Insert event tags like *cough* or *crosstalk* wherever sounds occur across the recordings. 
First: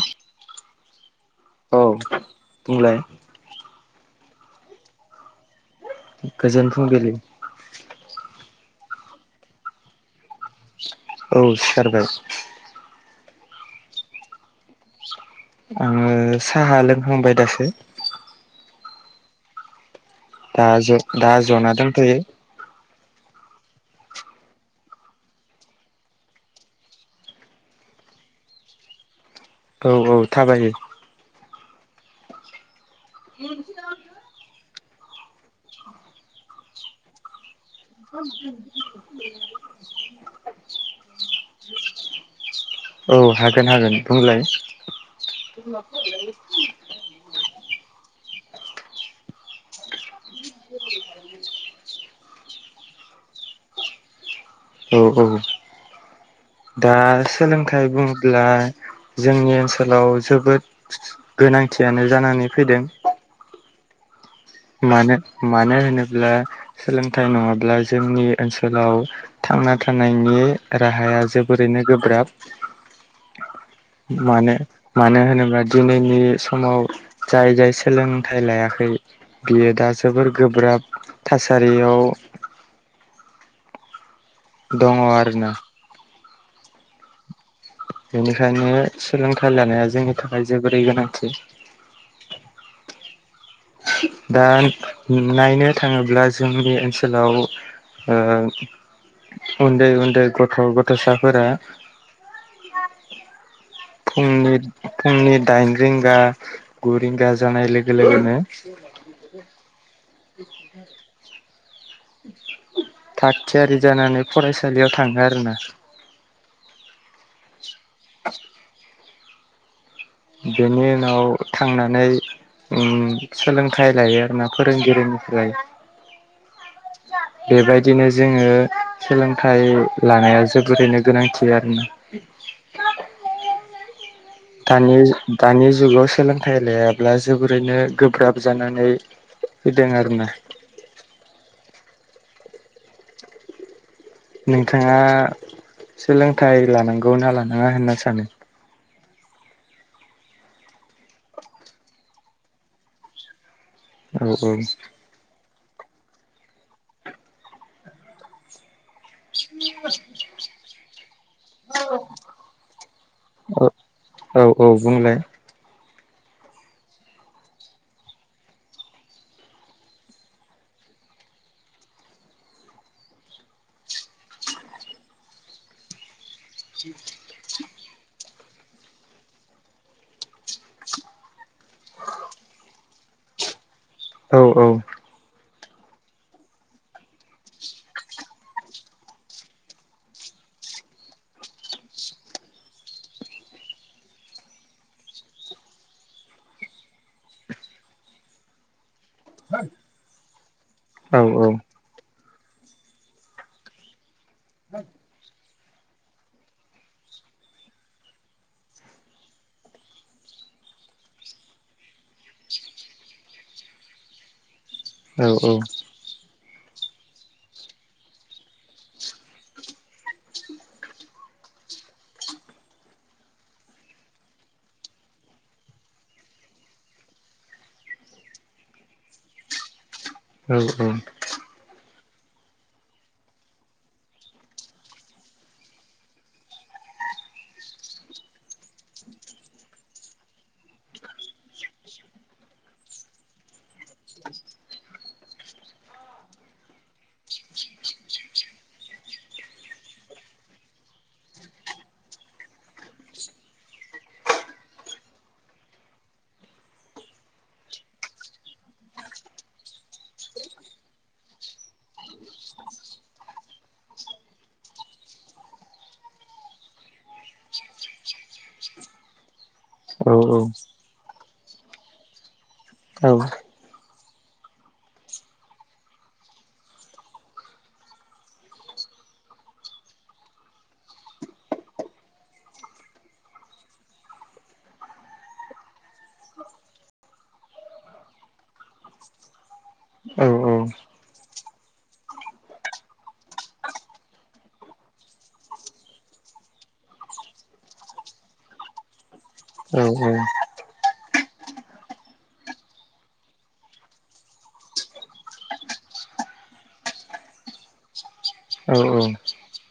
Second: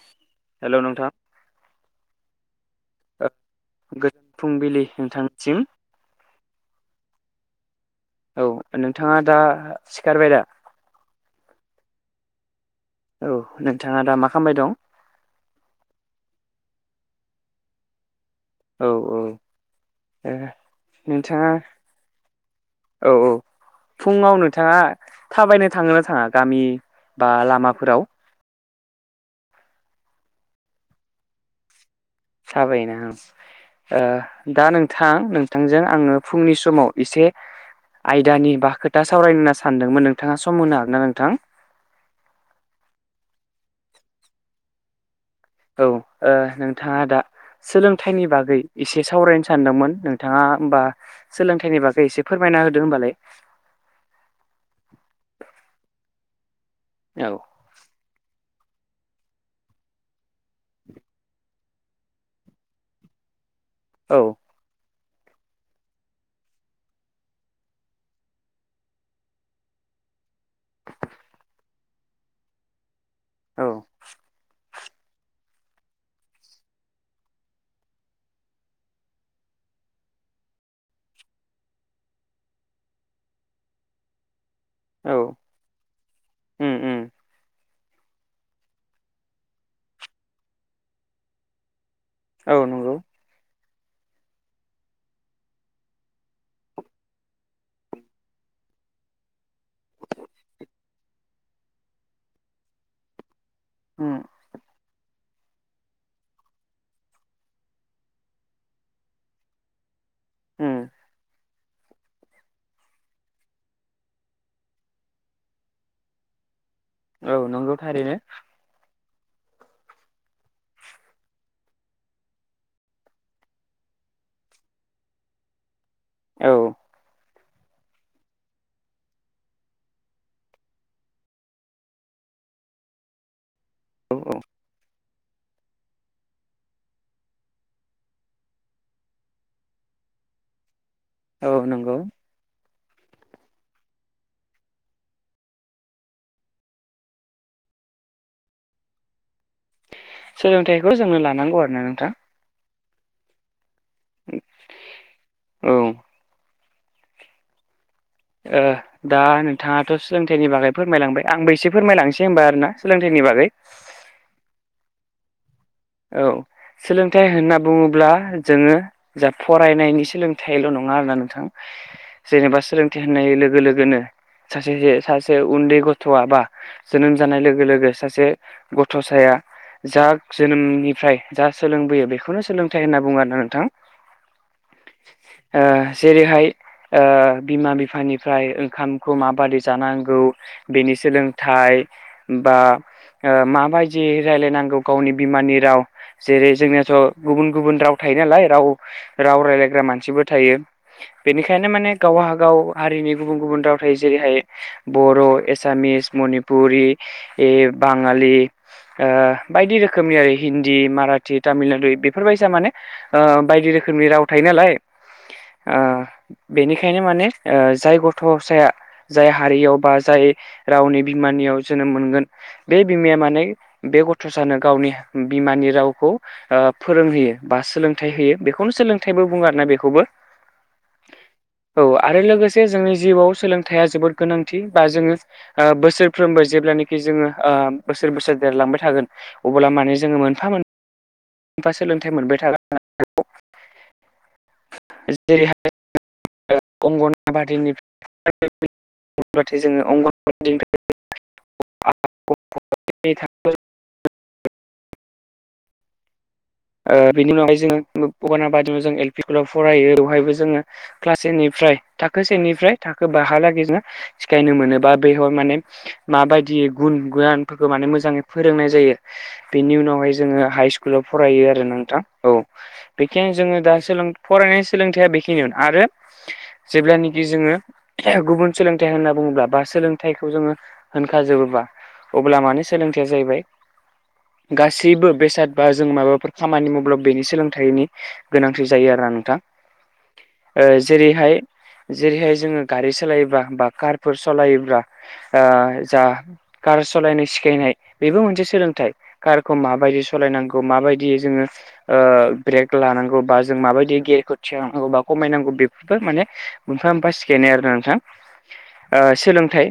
ब हेल' नोंथां। बुंलाय गोजोन फुंबिलि नोंथांनिसिम। गोजोन फुंबिलि। औ नोंथाङा दा सिखारबाय दा। औ सिखारबाय। औ नोंथाङा दा मा खालामबाय दं। आङो साहा लोंखांबाय दासो। औ औ ओ दा ज दा नोंथाङा जना दंथ'यो। औ औ फुङाव नोंथाङा थाबायनो थाङो ना थाङा गामि बा लामाफोराव। औ औ थाबायो। थाबायोना औ। दा नोंथां नोंथांजों आङो फुंनि समाव एसे। आयदानि बा खोथा सावरायनो होनना सानदोंमोन नोंथाङा सम होनो हागोन ना नोंथां। ज औ हागोन हागोन बुंलाय। औ ओ नोंथाङा दा। सोलोंथाइनि बागै एसे सावरायनो सानदोंमोन नोंथाङा होमबा। सोलोंथाइनि बागै एसे फोरमायना होदों होनबालाय। औ औ दा औ सोलोंथाइ बुङोब्ला। जोंनि ओनसोलाव जोबोद गोनांथियानो जानानै फैदों। औ। मानो मानो होनोब्ला। सोलोंथाइ नङाब्ला जोंनि ओनसोलाव थांना थानायनि। राहाया जोबोरैनो गोब्राब औ मानो। मानो होनोब्ला दिनैनि समाव जाय जाय सोलोंथाइ लायाखै। बियो दा जोबोर गोब्राब थासारियाव। दङ औ आरोना। उम उम। बेनिखायनो सोलोंथाइ लानाया जोंनि थाखाय जोबोरै गोनांथि। औ नों। दा नायनो थाङोब्ला जोंनि ओनसोलाव। उन्दै उन्दै गथ' गथ'साफोरा। उम फुंनि फुंनि दाइन रिंगा ग रिंगा जानाय लोगो लोगोनो। उम थाग थियारि जानानै फरायसालियाव थाङो आरो ना। औ नंगौ थारैनो। बेनि उनाव थांनानै। सोलोंथाइ लायो आरो ना फोरोंगिरिनिफ्राय। औ। बेबायदिनो जोङो सोलोंथाइ लानाया जोबोरैनो गोनांथि आरोना औ औ दानि दानि जुगाव सोलोंथाइ लायाब्ला जोबोरैनो गोब्राब जानानै फैदों आरोना औ नंगौ नोंथाङा सोलोंथाइ लानांगौ ना लानाङा होनना सानो सोलोंथाइखौ जोंनो लानांगौ आरो ना नोंथां औ औ औ ओ दा नोंथाङाथ' सोलोंथाइनि बागै फोरमायलांबाय आंबो एसे फोरमायलांनोसै होनबा आरोना सोलोंथाइनि बागै औ औ औ बुंलाय औ सोलोंथाइ होनना बुङोब्ला जोङो जा फरायनायनि सोलोंथाइल' नङा आरो ना नोंथां जेनेबा सोलोंथ होननाय लोगो लोगोनो सासे सासे उन्दै गथ'आ बा जोनोम जानाय लोगो लोगो सासे गथ'साया जा जोनोमनिफ्राय जा सोलोंबोयो बेखौनो सोलोंथाइ होनना बुङो आरो ना नोंथां औ औ जेरै हाय बिमा बिफानिफ्राय ओंखामखौ माबादि जानांगौ बेनि सोलोंथाइ बा माबायदि रायलायनांगौ गावनि बिमानि राव जेरै जोंनियाथ' गुबुन गुबुन राव थायो नालाय राव राव राय्लायग्रा मानसिबो थायो औ बेनिखायनो माने गावागाव हारिनि गुबुन गुबुन राव थायो जेरैहाय बर' एसामिस मनिपुर पुरि बाङालि बायदि रोखोम रोखोमनि आरो हिन्दी माराठि तामिलनाडु बेफोरबायदि माने बायदि रोखोमनि राव थायो नालाय औ औ बेनिखायनो माने जाय गथ' साया जाय हारियाव बा जाय रावनि बिमानियाव जोनोम मोनगोन बे बिमाया माने बे गथ' सानो गावनि बिमानि रावखौ फोरोंहोयो बा सोलोंथाइ होयो बेखौनो सोलोंथाइबो बुङा ना बेखौबो औ औ औ आरो लोगोसे जोंनि जिउआव सोलोंथाइया जोबोद गोनांथि बा जोङो बोसोरफ्रोमबो जेब्लानाखि जोङो बोसोर बोसोर देरलांबाय थागोन अब्ला माने जोङ मोनफा मोन मोनफा सोलोंथाइ मोनबाय थागोन *inaudible* जेरैहाय अंगनाबादिनिफ्राय *inaudible* अब्लाथाय जोङो अंगन *inaudible* बिनि उनावहाय जोङो उ अगानाबादि जों एल पि स्कुलाव फरायो बेवहायबो जोङो *inaudible* क्लास सेनिफ्राय थाखो सेनिफ्राय थाखो बाहालागै सिखायनो मोनोबा बेहाय माने माबायदि गुन गयानफोरखौ माने मोजाङै फोरोंनाय जायो बेनि उनावहाय जोङो हाइ स्कुलाव फरायो आरो नोंथां औ बेखिनो जोङो दा फरायनायनि सोलोंथाइया बेखिनियानो आरो जेब्लानाखि जोङो गुबुन सोलोंथाइ होनना बुङोब्ला बा सोलोंथाइखौ जोङो होनखाजोबोबा अब्ला मानो सोलोंथायया जाहैबाय गासैबो बेसाद बा जों माबाफोरखौ खामानि मावब्ला बेनि सोलोंथाइनि गोनांथि जायो आरोना नोंथां औ जेरैहाय जेरैहाय जोङो गारि सालायोब्ला बा कारफोर सालायोब्ला जा कार सालायनाय सिखायनाय बेबो मोनसे सोलोंथाइ कारखौ माबायदि सालायनांगौ माबायदि बि जोङो ब्रेक लानांगौ बा जों माबायदि गेरखौ थिखांनांगौ बा खमायनांगौ बेफोरबो माने मोनफा मोनफा सिखायनाय आरोना नोंथां औ सोलोंथाइ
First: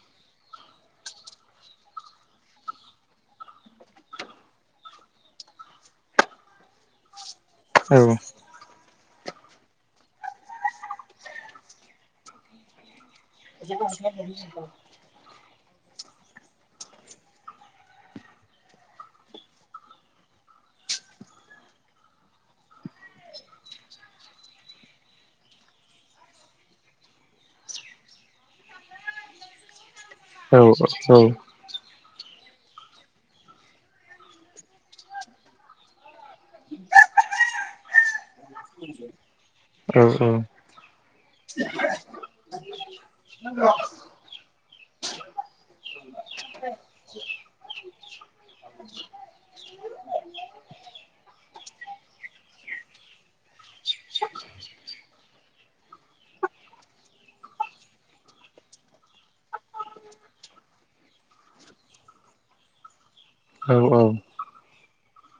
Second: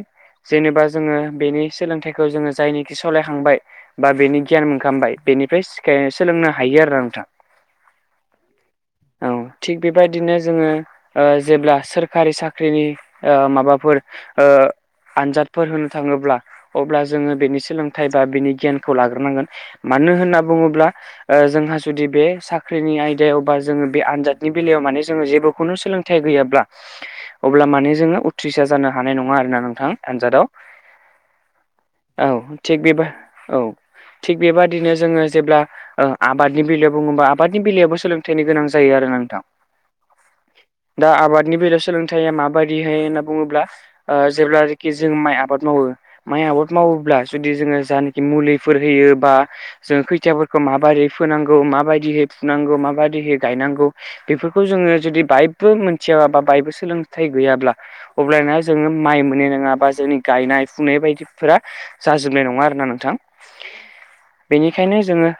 जेनेबा जोङो बेनि सोलोंथाइखौ जोङो जायनिखि सालायखांबाय बा बेनि गियान मोनखामबाय बेनिफ्राय सिखायनो सोलोंनो हायो आरो नोंथां औ औ औ थिग बेबायदिनो जोङो जेब्ला सोरखारि साख्रिनि माबाफोर ओ ज आनजादफोर होनो थाङोब्ला अब्ला जोङो बेनि सोलोंथाइ बा बिनि गियानखौ लाग्रोनांगोन मानो होनना बुङोब्ला जोंहा जुदि बे साख्रिनि आयदायाव बा जोङो बे आनजादनि बेलायाव माने जोङो जेबो खुनु सोलोंथाइ गैयाब्ला अब्ला माने जोङो उथ्रिसाार जानो हानाय नङा आरोना नोंथां आन्जादाव औ दा औ थि बेब औ थिग बेबादिनो जोङो जेब्ला ओ आबादनि बेलायाव बुङोबा आबादनि बेलायावबो सोलोंथाइनि गोनां जायो आरो ना नोंथां औ औ दा आबादनि बेलायाव सोलोंथाइया माबायदिहाय होनना बुङोब्ला जेब्लानोखि जों माइ आबाद मावो माइ आबाद मावोब्ला जुदि जोङो जानाखि मुलिफोर होयो बा जोो खैथियाफोर माबायदि फोनांगौ माबायदिहै फुनांगौ माबायदिहै गायनांगौ बेफोरखौ जोङो जुदि बायबो मोनथियाबा बायबो सोलोंथाइ गैयाब्ला अब्लाना जोङो माइ मोननाय नङा बा जोंनि गायनाय फुनाय बायदिफोरा जाजोबनाय नङा आरोोना नोंथां बेनिखायनो जोङो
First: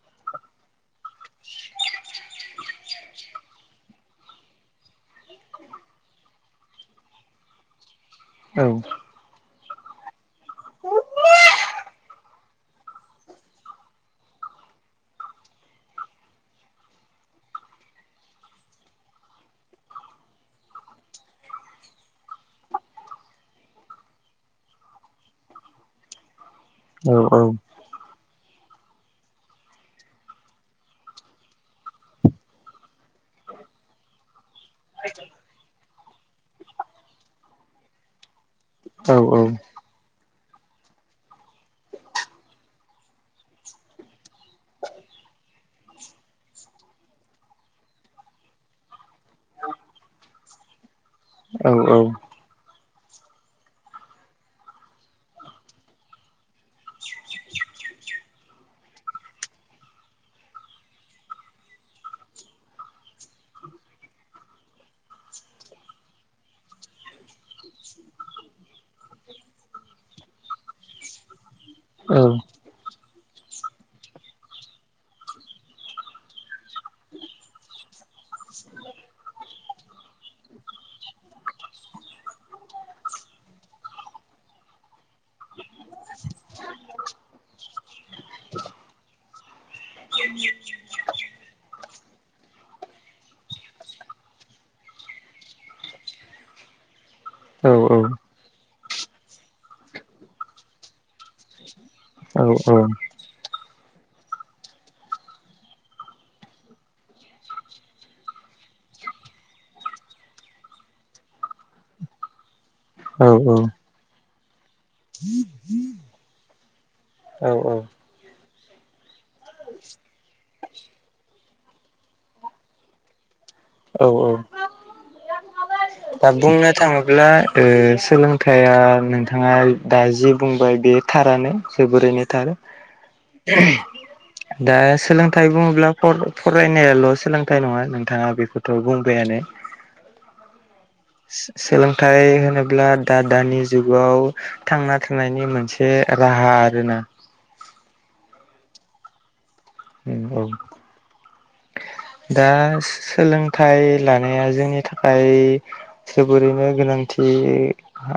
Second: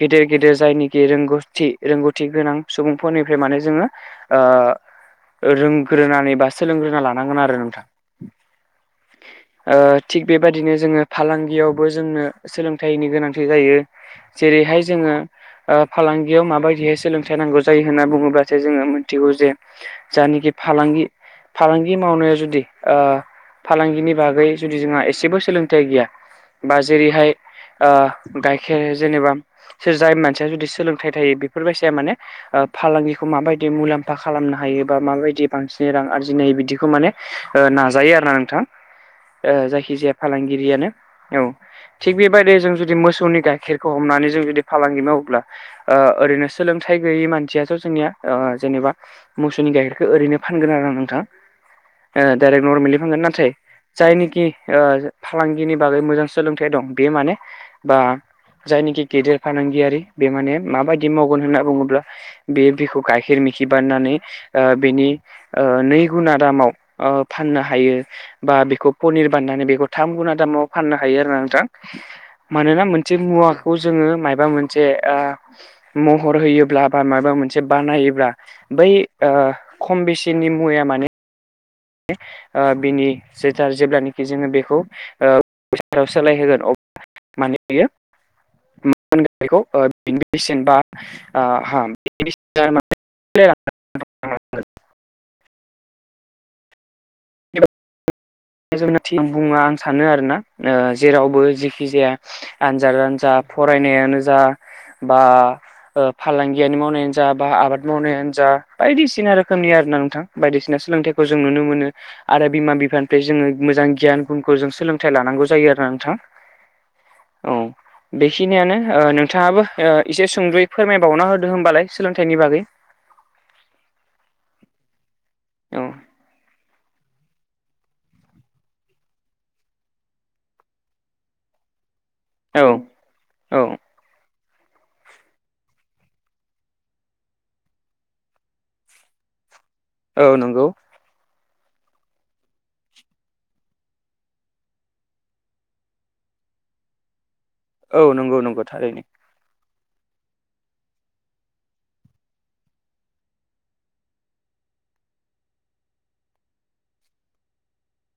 गेदेर गेदेर जायनिखि रोंगौथि रोंगौथि गोनां सुबुंफोरनिफ्राय माने जोङो रोंग्रोनानै बा सोलोंग्रोना लानांगोन आरो नोंथां थिग बेबाददिनो जोङो फालांगियावबो जोंनो सोलोंथाइनि गोनांथि जायो जेरैहाय जोङो फालांगियाव माबायदिहाय सोलोंथाइ नांगौ जायो होन्ना बुङोब्लासो जोङो मोनथिगौ जे जायानखि फालांगि फालांगि मावनाया जुदि फालांगिनि बागै जुदि जोंहा एसेबो सोलोंथाइ गैया बा जेरैहाय गाइखेर जेनेबा सोर जाय मानसिया जुदि सोलोंथाइ थायो बेफोरबायदिया माने फालांगिखौ माबायदि मुलाम्फा खालामनो हायो बा माबायदि बांसिन रां आरजिनो हायो बिदिखौ माने नाजायो आरो ना नोंथां जायखिजाया फालांगिरियानो औ थिग बेबायदि जों जुदि मोसौनि गाह गाइखेरखौ हमनानै जों जुदि फालांगि मावोब्ला ओरैनो सोलोंथाइ गैयै मानसियाथ' जोंनिया जेनेबा मोसौनि गाइखेरखौ ओरैनो फानगोन आरो आं नोंथां डाइरेक्ट नरमेलि फानगोन नाथाय जायनिखि फालांगिनि बागै मोजां सोलोंथाइ दं बेयो माने बा जायनिखि गेदेर फालांगियारि बे माने माबायदि मावगोन होनना बुङोब्ला बे बिखौ गाइखेर मिखि बारनानै बिनि नै गुना दामाव फाननो हायो बा बेखौ पनिर बाननानै बेखौ थाम गुना दामाव फाननो हायो आरोा नोंथां मानोना मुवाखौ जोङो माबा मोनसे महर होयोब्ला बा माबा मोनसे बानायोब्ला बै खम बेसेनि मुवया माने बिनि जोथार जेब्लानाखि जोङो बेखौ साव सोलायहोगोन अ मान बियो म मोनगोन बेखौ बिनिसेन बा आ जोंना बुङा आं सानो आरोना जेरावबो जेखि जाया आनजादानो जा फरायनायानो जा बा फालांगियानो मावनायानो जा बा आबाद मावनायानो जा बायदिसिना रोखोमनि आर ना नोंथां बायदिसिना सोलोंथाइखौ जों नुनो मोनो आरो बिमा बिफान बे जोङो मोजां गियान गुनखौ जों सोलोंथाइ लानांगौ जायो आरोना नोंथां। औ औ-औ बेखिनियानो ओ नोंथाङाबो एसे सुंदुयै फोरमायबावना होदो होनोमबालाय सोलोंथाइनि बागै। औ-औ औ दा बुंनो थाङोब्ला ओ सोलोंथाइया नोंथाङा दा जि बुंबाय बे थारानो जोबोरैनो थार। औ औ दा सोलोंथाइ बुङोब्ला फद फरायनायाल' सोलोंथाइ नङा नोंथाङा बेखौथ' बुंबायानो। औ नंगौ सोलोंथाइ होनोब्ला दा-दानि जुगाव थांना थानायनि मोनसे राहा आरोना। औ नंगौ-नंगौ थारैनो। उ औ दा सोलोंथाइ लानाया जोंनि थाखाय जोबोरैनो गोनांथि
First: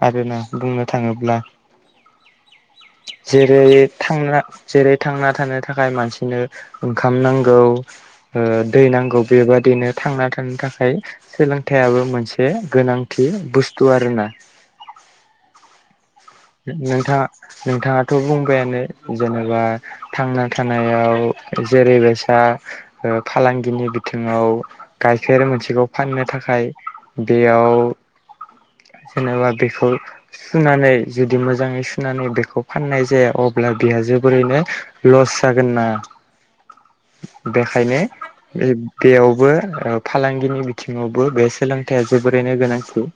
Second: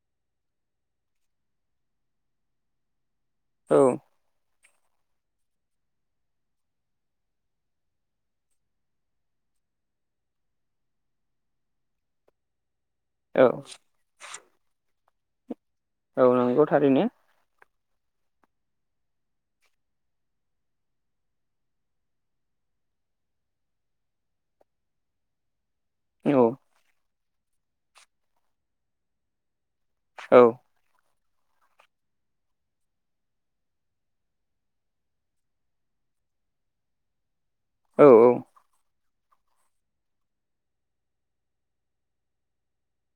आरोना बुंनो थाङोब्ला। जेरै औ थांना जेरै थांना थानो थाखाय मानसिनो ओंखाम नांगौ। ओ दै नांगौ बेबादिनो थांना थानो थाखाय सोलोंथाइाबो मोनसे गोनांथि औ बुस्थु आरोना। औ नंगौ थारैनो नोंथाङा-नोंथाङाथ' बुंबायानो जेनेबा थांना थानायाव जेरै बेसा ओ फालांगिनि बिथिङाव गायखेर मोनसेखौ फाननो औ थाखाय बेयाव जेनेबा बेखौ औ सुनानै जुदि मोजाङै सुनानै बेखौ फाननाय जाया अब्ला बेहा जोबोरैनो लस जागोन ना। *inaudible* बेखायनो औ ओ बेयावबो ओ फालांगिनि बिथिङावबो बे सोलोंथाइया जोबोरैनो गोनांथि।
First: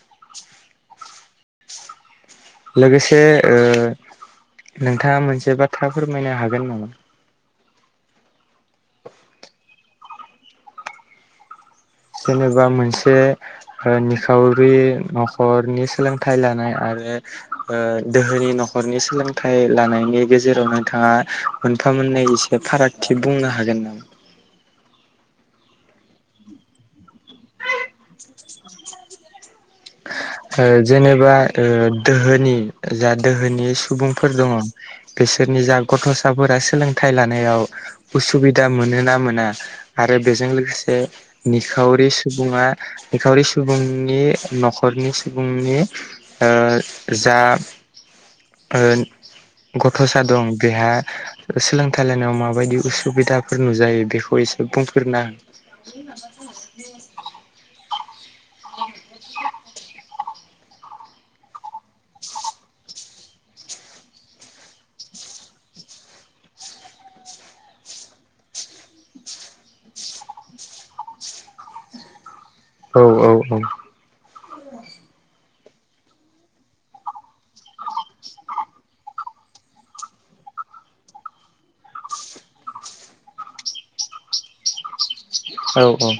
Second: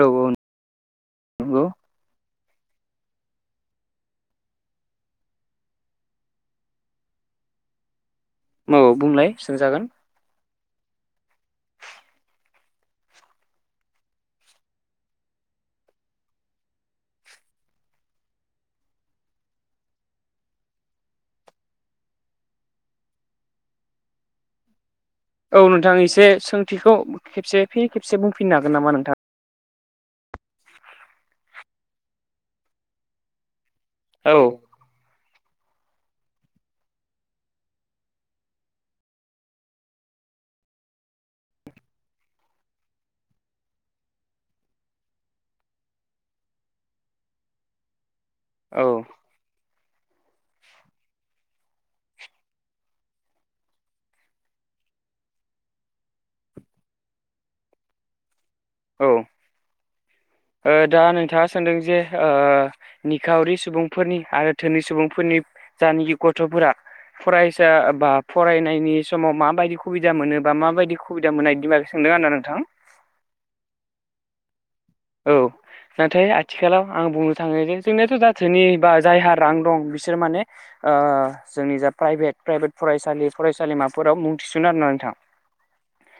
औ-औ लोगोसे ओ नोंथाङा मोनसे बाथ्रा फोरमायनो हागोन नामा? औ बुंलाय सोंजागोन जेनेबा मोनसे निखावरि न'खरनि सोलोंथायाइ लानाय आरो ओ दोहोनि न'खरनि सोलोंथाइ लानायनि गेजेराव नोंथाङा मोनफा मोननै एसे फारागथि बुंनो हागोन नामा? औ नोंथां एसे सोंथिखौ खेबसे फिन खेबसे बुंफिननो हागोन नामा नोंथां। ओ जेनेबा दोहोनि जा दोहोनि सुबुं फोर दङ औ बिसोरनि जा गथ'साफोरा सोलोंथाइ लानायाव उसुबिदा मोनो ना मोना आरो बेजों लोगोसे निखावरि सुबुङा निखावरि सुबुंनि न'खरनि सुबुंनि ओ जा ओ गथ'सा दं बेहा सोलोंथाइ लायनायाव माबायदि उसुबिदाफोर नुजायो बेखौ एसे बुंफोरना *inaudible* औ औ *inaudible* ओ दा नोंथाङा सोंदों जे ओ निखावरि सुबुंफोरनि आरो धोनि सुबुंफोरनि जानखि गथ'फोरा फरायसा बा फरायनायनि समाव माबायदि खुबिदा मोनो बा माबायदि खु खुबिदा मोननाय बिदि बागै सोंदों आना नोंथां। औ औ औ। औ नाथाय आथिखालाव आं बुंनो थाङो जे जोंनियाथ' जाथोनि बा जायहा रां दं बिसोर माने आ जोंनि जा प्राइभेट प्राइभेट फरायसालि फरायसालिमाफोराव मुं थिसनो आरो ना नोंथां। औ औ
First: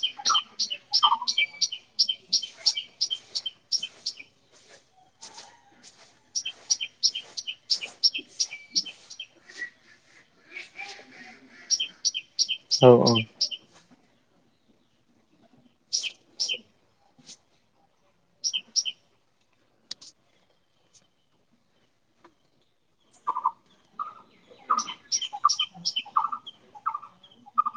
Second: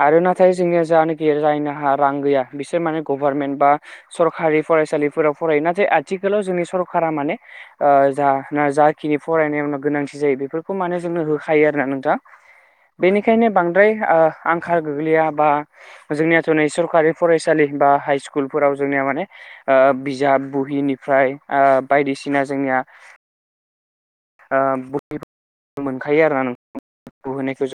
आरो नाथाय जोंनिया जानो गिया जाय नाहा रां गैया बिसोर माने गभारमेन्ट बा सरकारि फरायसालिफोराव फरायो नाथाय आथिखालाव जोंनि सरकारा माने- ओ जा जाखिनि फरायनायावनो गोनांथि जायो बेफोरखौ माने जोंनो होखायो आरो ना नोंथां! बेनिखायनो बां- ब्रै आ आंखाल गोग्लैया बा जोंनियाथ' नै सरखारि फरायसालि बा- हाइ स्कुलफोराव जोंनिया माने- बिजाब बुहिनिफ्राय आ बायदि सिना जोंनिया ओ बयबो मोनखायो आरोना नों बुनायखौ जों-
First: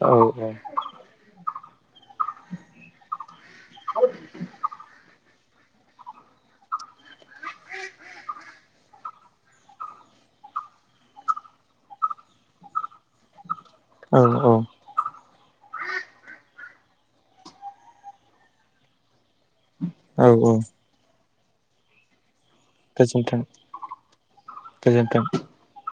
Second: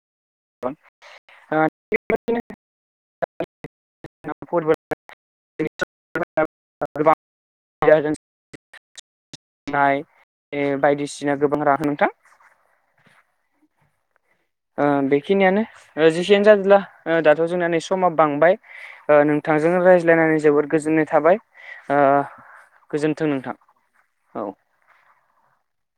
औ औ! फ *inaudible* *unintelligible* *inaudible* या जों- नाय ये बायदिसिना गोबां रां नोंथां! औ औ! ओ बेखिनियानो जेखियानो जादोला दाथ' जोंना नै समा बांबाय ओ नो- थांजों औ रायज्लायनानै औ जोबोद गोजोननाय थाबाय ओ- गोजोन्थों गोजोनथों नोंथां औ गोजोनथों!